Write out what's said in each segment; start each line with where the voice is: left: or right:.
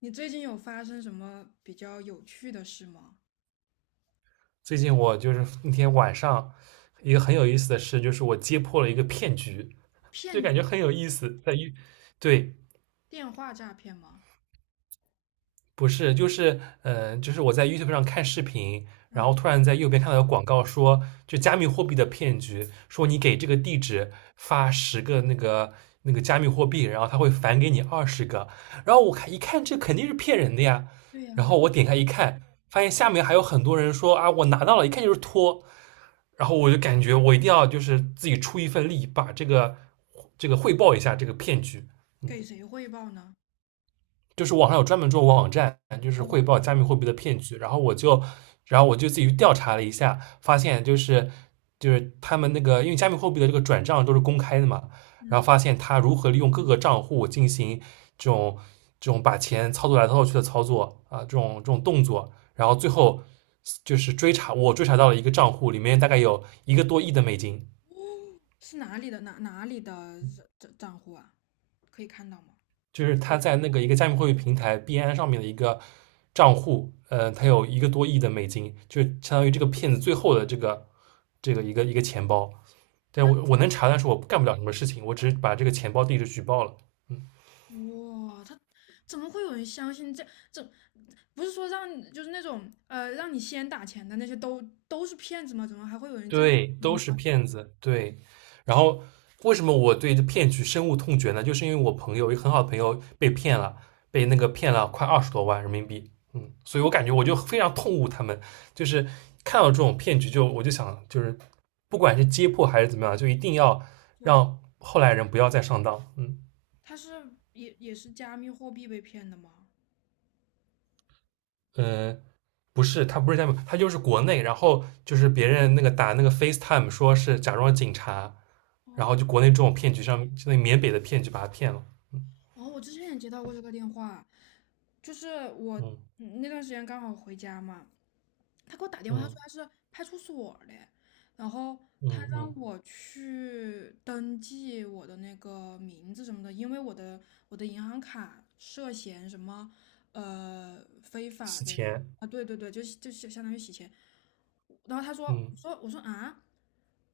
left: 你最近有发生什么比较有趣的事吗？
right: 最近我就是那天晚上一个很有意思的事，就是我揭破了一个骗局，就
left: 骗局
right: 感觉很有意思。在于。对。
left: 电话诈骗吗？
right: 不是，就是我在 YouTube 上看视频，然后
left: 啊，
right: 突然在右边看到有广告说，就加密货币的骗局，说你给这个地址发十个那个加密货币，然后他会返给你20个。然后我看一看，这肯定是骗人的呀。
left: 对呀，
right: 然后我点开一看，发现下面还有很多人说啊，我拿到了，一看就是托。然后我就感觉我一定要就是自己出一份力，把这个汇报一下这个骗局。嗯。
left: 给谁汇报呢？
right: 就是网上有专门做网站，就是
left: 哦，
right: 汇报加密货币的骗局。然后我就自己去调查了一下，发现就是他们那个，因为加密货币的这个转账都是公开的嘛，然后
left: 嗯，
right: 发现他如何利用各个账户进行这种这种把钱操作来操作去的操作啊，这种动作，然后最后就是追查，我追查到了一个账户里面大概有一个多亿的美金。
left: 是哪里的哪里的账户啊？可以看到吗？
right: 就是他在那个一个加密货币平台币安上面的一个账户，他有一个多亿的美金，就相当于这个骗子最后的这个一个钱包。但
left: 那
right: 我能查，但是我干不了什么事情，我只是把这个钱包地址举报了。
left: 哇，他怎么会有人相信这？不是说让就是那种让你先打钱的那些都是骗子吗？怎么还会有人这样？
right: 对，都
left: 嗯，
right: 是骗子。对，然后为什么我对这骗局深恶痛绝呢？就是因为我朋友一个很好的朋友被骗了，被那个骗了快20多万人民币。嗯，所以我感觉
left: 就
right: 我就非常痛恶他们，就是看到这种骗局就我就想，就是不管是揭破还是怎么样，就一定要
left: 做点。
right: 让后来人不要再上当。嗯
left: 他是也是加密货币被骗的吗？
right: 呃，不是，他不是在美，他就是国内，然后就是别人那个打那个 FaceTime 说是假装警察，然后
left: 哦。
right: 就国内这种骗局上面，那缅北的骗局把他骗了，
left: 哦，我之前也接到过这个电话，就是我
right: 嗯
left: 那段时间刚好回家嘛，他给我打电话，他说
right: 嗯
left: 他是派出所的，然后
right: 嗯
left: 他让
right: 嗯，
left: 我去登记我的那个名字什么的，因为我的银行卡涉嫌什么非法
right: 洗
left: 的。
right: 钱，
left: 啊，对对对，就是就是相当于洗钱。然后他说，
right: 嗯，
left: 我说啊，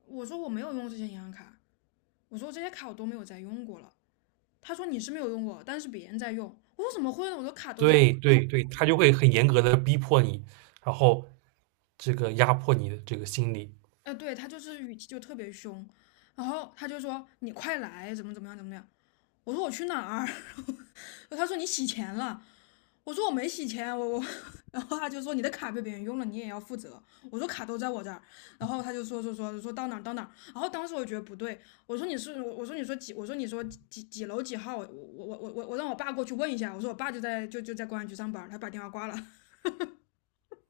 left: 我说我没有用这些银行卡，我说这些卡我都没有再用过了。他说你是没有用过，但是别人在用。我说怎么会呢？我的卡都在。
right: 对对对，他就会很严格的逼迫你，然后这个压迫你的这个心理，
left: 呃，对，他就是语气就特别凶，然后他就说你快来，怎么怎么样，怎么样。我说我去哪儿？他说你洗钱了。我说我没洗钱，我，然后他就说你的卡被别人用了，你也要负责。我说卡都在我这儿，然后他就说到哪儿到哪儿。然后当时我觉得不对，我说你是我我说你说几我说你说几楼几号，我让我爸过去问一下。我说我爸就在公安局上班，他把电话挂了。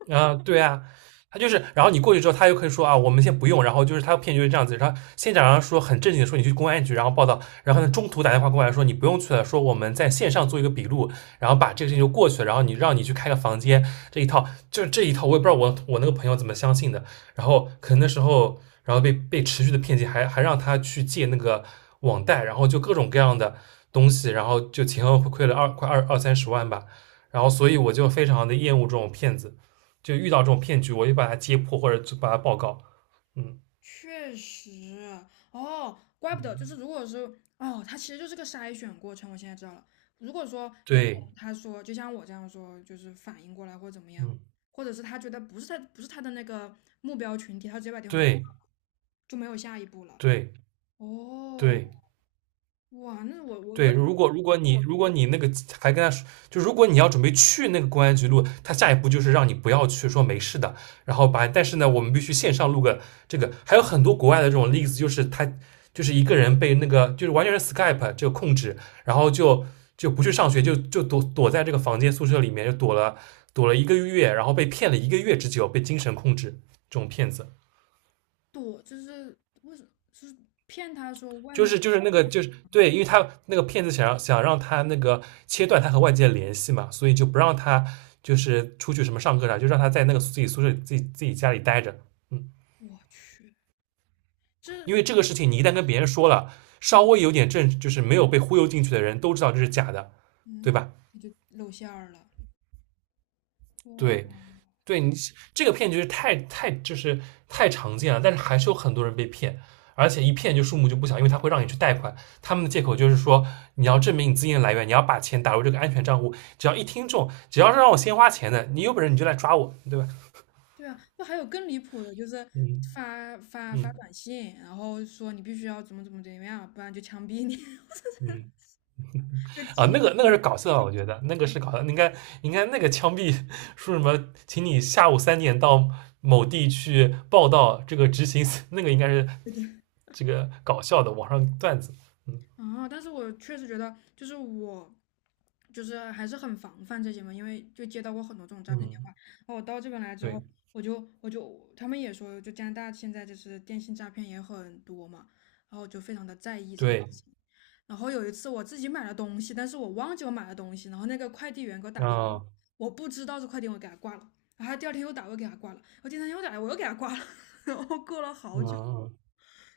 right: 啊，对啊，他就是，然后你过去之后，他又可以说啊，我们先不用，然后就是他骗局就是这样子，然后先假装说很正经的说你去公安局，然后报道，然后呢中途打电话过来说你不用去了，说我们在线上做一个笔录，然后把这个事情就过去了，然后你让你去开个房间，这一套这一套，我也不知道我那个朋友怎么相信的，然后可能那时候，然后被持续的骗进，还让他去借那个网贷，然后就各种各样的东西，然后就前后亏了二快二二三十万吧，然后所以我就非常的厌恶这种骗子。就遇到这种骗局，我就把它揭破或者把它报告。嗯，
left: 确实。哦，怪不得，就是如果说哦，他其实就是个筛选过程。我现在知道了，如果说一个
right: 对，
left: 人他说，就像我这样说，就是反应过来或者怎么样，
right: 嗯，
left: 或者是他觉得不是他的那个目标群体，他直接把电话
right: 对，
left: 挂了就没有下一步了。
right: 对，
left: 哦，
right: 对，
left: 哇，那我我
right: 对，
left: 我
right: 如果你那个还跟他说，就如果你要准备去那个公安局录，他下一步就是让你不要去，说没事的，然后把，但是呢，我们必须线上录个这个，还有很多国外的这种例子，就是他就是一个人被那个就是完全是 Skype 这个控制，然后就不去上学，就躲躲在这个房间宿舍里面，就躲了一个月，然后被骗了一个月之久，被精神控制这种骗子。
left: 躲，就是为什么是骗他说外
right: 就
left: 面？
right: 是就是那个就是对，因为他那个骗子想让他那个切断他和外界的联系嘛，所以就不让他就是出去什么上课啥，就让他在那个自己宿舍自己家里待着。嗯，
left: 我去，这
right: 因为这个事情你一旦跟别人说了，
left: 哦，
right: 稍微有点就是没有被忽悠进去的人都知道这是假的，对
left: 嗯，
right: 吧？
left: 他就露馅儿了。
right: 对，
left: 哇，
right: 对你这个骗局是太太就是太常见了，但是还是有很多人被骗，而且一骗就数目就不小，因为他会让你去贷款，他们的借口就是说你要证明你资金的来源，你要把钱打入这个安全账户，只要一听中，只要是让我先花钱的，你有本事你就来抓我，对吧？
left: 对啊，那还有更离谱的，就是
right: 嗯
left: 发
right: 嗯
left: 短信，然后说你必须要怎么样，不然就枪毙你，
right: 嗯，
left: 就
right: 啊，那
left: 鸡，
right: 个那个是搞笑的，我觉得那个是搞笑的，应该应该那个枪毙说什么，请你下午3点到某地去报道这个执行，那个应该是
left: 对。对
right: 这个搞笑的网上段子。嗯，
left: 啊！但是我确实觉得，就是我，就是还是很防范这些嘛，因为就接到过很多这种诈骗电话。
right: 嗯，
left: 然后我到这边来之后，
right: 对
left: 我就他们也说，就加拿大现在就是电信诈骗也很多嘛，然后就非常的在意这个事
right: 对，
left: 情。然后有一次我自己买了东西，但是我忘记我买了东西，然后那个快递员给我打电话，
right: 啊，
left: 我不知道是快递员，我给他挂了。然后他第二天又打，我又给他挂了。我第三天又打来，我又给他挂了。然后过了
right: 嗯
left: 好久，
right: 嗯，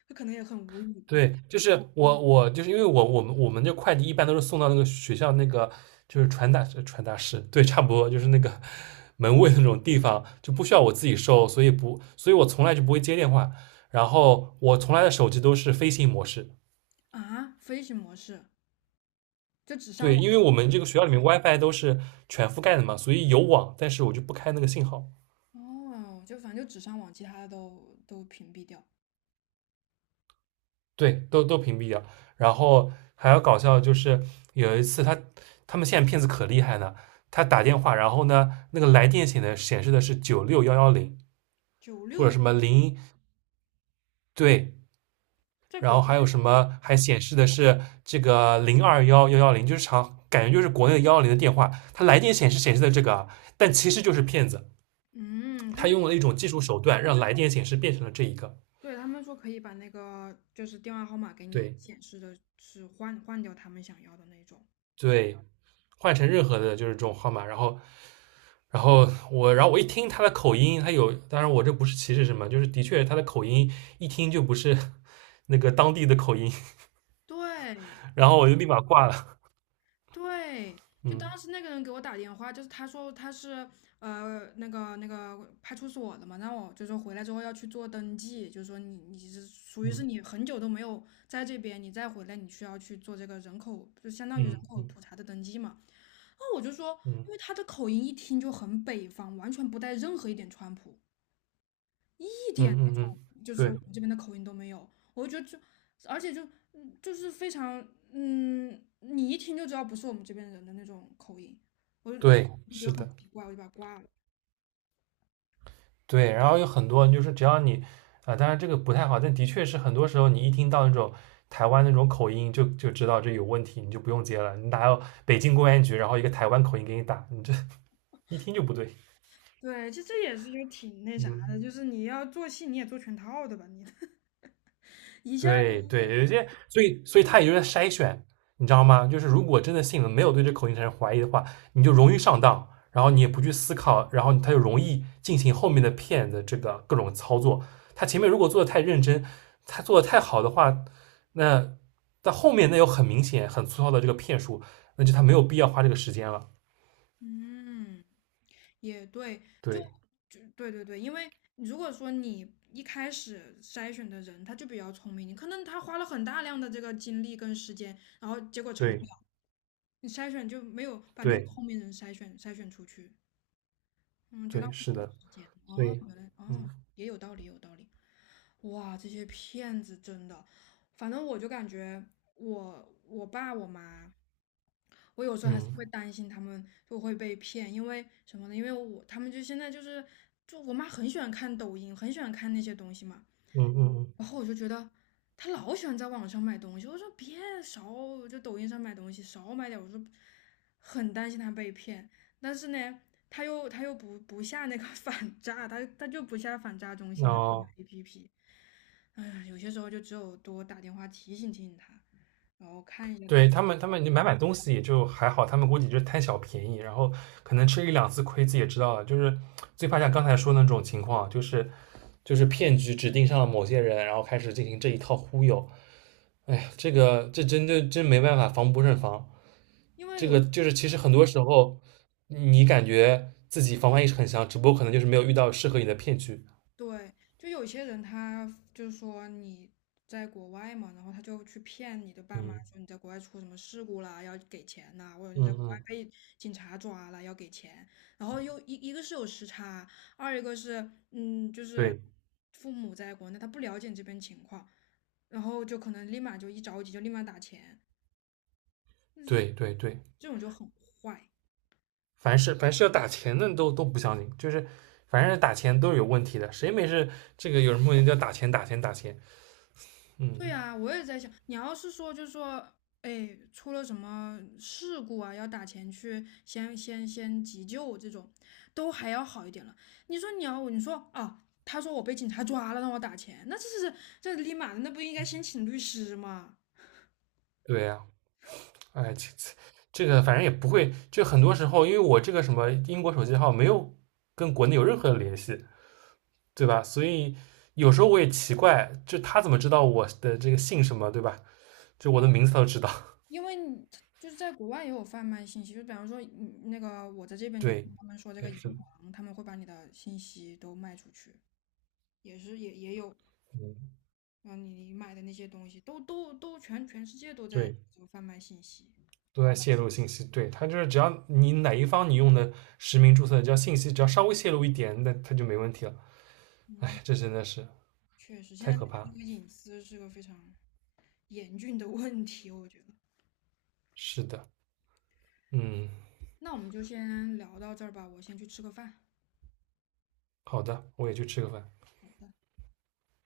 left: 他可能也很无语吧。
right: 对，就是我就是因为我们这快递一般都是送到那个学校那个就是传达室，对，差不多就是那个 门卫那种地方，就不需要我自己收，所以不，所以我从来就不会接电话，然后我从来的手机都是飞行模式，
left: 啊，飞行模式。就只上
right: 对，
left: 网。
right: 因为我们这个学校里面 WiFi 都是全覆盖的嘛，所以有网，但是我就不开那个信号。
left: 哦，就反正就只上网，其他的都屏蔽掉。
right: 对，都都屏蔽掉。然后还要搞笑，的就是有一次他他们现在骗子可厉害呢，他打电话，然后呢那个来电显的显示的是96110
left: 九
right: 或
left: 六
right: 者什么零对，
left: 在
right: 然
left: 国
right: 后
left: 内，
right: 还有什么还显示的是这个021110，就是长感觉就是国内的幺幺零的电话，他来电显示显示的这个啊，但其实就是骗子，
left: 嗯，他
right: 他
left: 们
right: 用了
left: 说。
right: 一种技术手段让来电显示变成了这一个
left: 对他们说可以把那个就是电话号码给你
right: 对。
left: 显示的是换掉他们想要的那种。
right: 对，换成任何的就是这种号码，然后，然后我，然后我一听他的口音，他有，当然我这不是歧视什么，就是的确他的口音一听就不是 那个当地的口音，
left: 对，
right: 然后我就立马挂了。
left: 对，就当
right: 嗯
left: 时那个人给我打电话，就是他说他是那个派出所的嘛，让我就说回来之后要去做登记，就是说你你是属于是
right: 嗯
left: 你很久都没有在这边，你再回来你需要去做这个人口，就相当于人
right: 嗯
left: 口
right: 嗯
left: 普查的登记嘛。然后我就说，
right: 嗯
left: 因为他的口音一听就很北方，完全不带任何一点川普。一点那
right: 嗯嗯
left: 种
right: 嗯，
left: 就是我
right: 对
left: 们这边的口音都没有，我就觉得就，而且就就是非常，你一听就知道不是我们这边人的那种口音，我就
right: 对，
left: 觉
right: 是
left: 得很
right: 的，
left: 奇怪，我就把它挂了。
right: 对，然后有很多就是只要你啊、当然这个不太好，但的确是很多时候你一听到那种。台湾那种口音就知道这有问题，你就不用接了。你哪有北京公安局，然后一个台湾口音给你打，你这一听就不对。
left: 对，其实这也是就挺那啥的，就
right: 嗯，
left: 是你要做戏，你也做全套的吧，你 一下
right: 对
left: 就
right: 对，有些，所以他也就是在筛选，你知道吗？就是如果真的信了，没有对这口音产生怀疑的话，你就容易上当，然后你也不去思考，然后他就容易进行后面的骗的这个各种操作。他前面如果做的太认真，他做的太好的话，那到后面那有很明显、很粗糙的这个骗术，那就他没有必要花这个时间了。
left: 嗯。也对，就
right: 对
left: 就对对对，因为如果说你一开始筛选的人他就比较聪明，你可能他花了很大量的这个精力跟时间，然后结果成
right: 对
left: 你筛选就没有把那些
right: 对
left: 聪明人筛选出去，嗯，就浪
right: 对，
left: 费
right: 是
left: 他们
right: 的，
left: 时间。
right: 所
left: 哦，
right: 以
left: 原来哦，
right: 嗯
left: 也有道理，也有道理。哇，这些骗子真的，反正我就感觉我爸我妈，我有时候还是会
right: 嗯
left: 担心他们就会被骗，因为什么呢？因为我他们就现在就是就我妈很喜欢看抖音，很喜欢看那些东西嘛。
right: 嗯嗯嗯，
left: 然后我就觉得他老喜欢在网上买东西，我说别少就抖音上买东西，少买点。我说很担心他被骗，但是呢，他又不下那个 反诈，他就不下反诈中心的那个
right: 那、
left: APP。哎呀，有些时候就只有多打电话提醒他，然后看一下他，
right: 对他们，他们你买买东西也就还好，他们估计就是贪小便宜，然后可能吃一两次亏自己也知道了。就是最怕像刚才说的那种情况，就是骗局指定上了某些人，然后开始进行这一套忽悠。哎，这个这真的真没办法，防不胜防。
left: 因为
right: 这
left: 有。
right: 个就是其实很多时候你感觉自己防范意识很强，只不过可能就是没有遇到适合你的骗局。
left: 对，就有些人他就是说你在国外嘛，然后他就去骗你的爸妈
right: 嗯
left: 说你在国外出什么事故啦，要给钱呐、或者你在
right: 嗯
left: 国外
right: 嗯，
left: 被警察抓了要给钱，然后又一一个是有时差，二一个是就是
right: 对
left: 父母在国内他不了解你这边情况，然后就可能立马就一着急就立马打钱，但是
right: 对对对。
left: 这种就很坏。
right: 凡是要打钱的都都不相信，就是凡是打钱都是有问题的，谁没事这个有人莫名叫打钱打钱打钱？
left: 对
right: 嗯，
left: 呀，我也在想，你要是说就是说，哎，出了什么事故啊，要打钱去先急救这种，都还要好一点了。你说你要，你说啊，他说我被警察抓了，让我打钱，那这是这立马的，那不应该先请律师吗？
right: 对呀、啊哎，这个反正也不会，就很多时候因为我这个什么英国手机号没有跟国内有任何的联系，对吧？所以有时候我也奇怪，就他怎么知道我的这个姓什么，对吧？就我的名字他都知道，
left: 因为你他就是在国外也有贩卖信息，就比方说，嗯，那个我在这 边就听
right: 对，
left: 他们说这个
right: 但
left: 银
right: 是的
left: 行，他们会把你的信息都卖出去，也是也有。
right: 嗯，
left: 然后你买的那些东西，都全世界都在
right: 对。
left: 这个贩卖信息。
right: 都在泄露信息。对，它就是只要你哪一方你用的实名注册，只要信息只要稍微泄露一点，那它就没问题了。哎，这
left: 嗯，
right: 真的是
left: 确实，现
right: 太
left: 在这
right: 可
left: 个这
right: 怕。
left: 个隐私是个非常严峻的问题，我觉得。
right: 是的，嗯，
left: 那我们就先聊到这儿吧，我先去吃个饭。
right: 好的，我也去吃个饭。
left: 好的。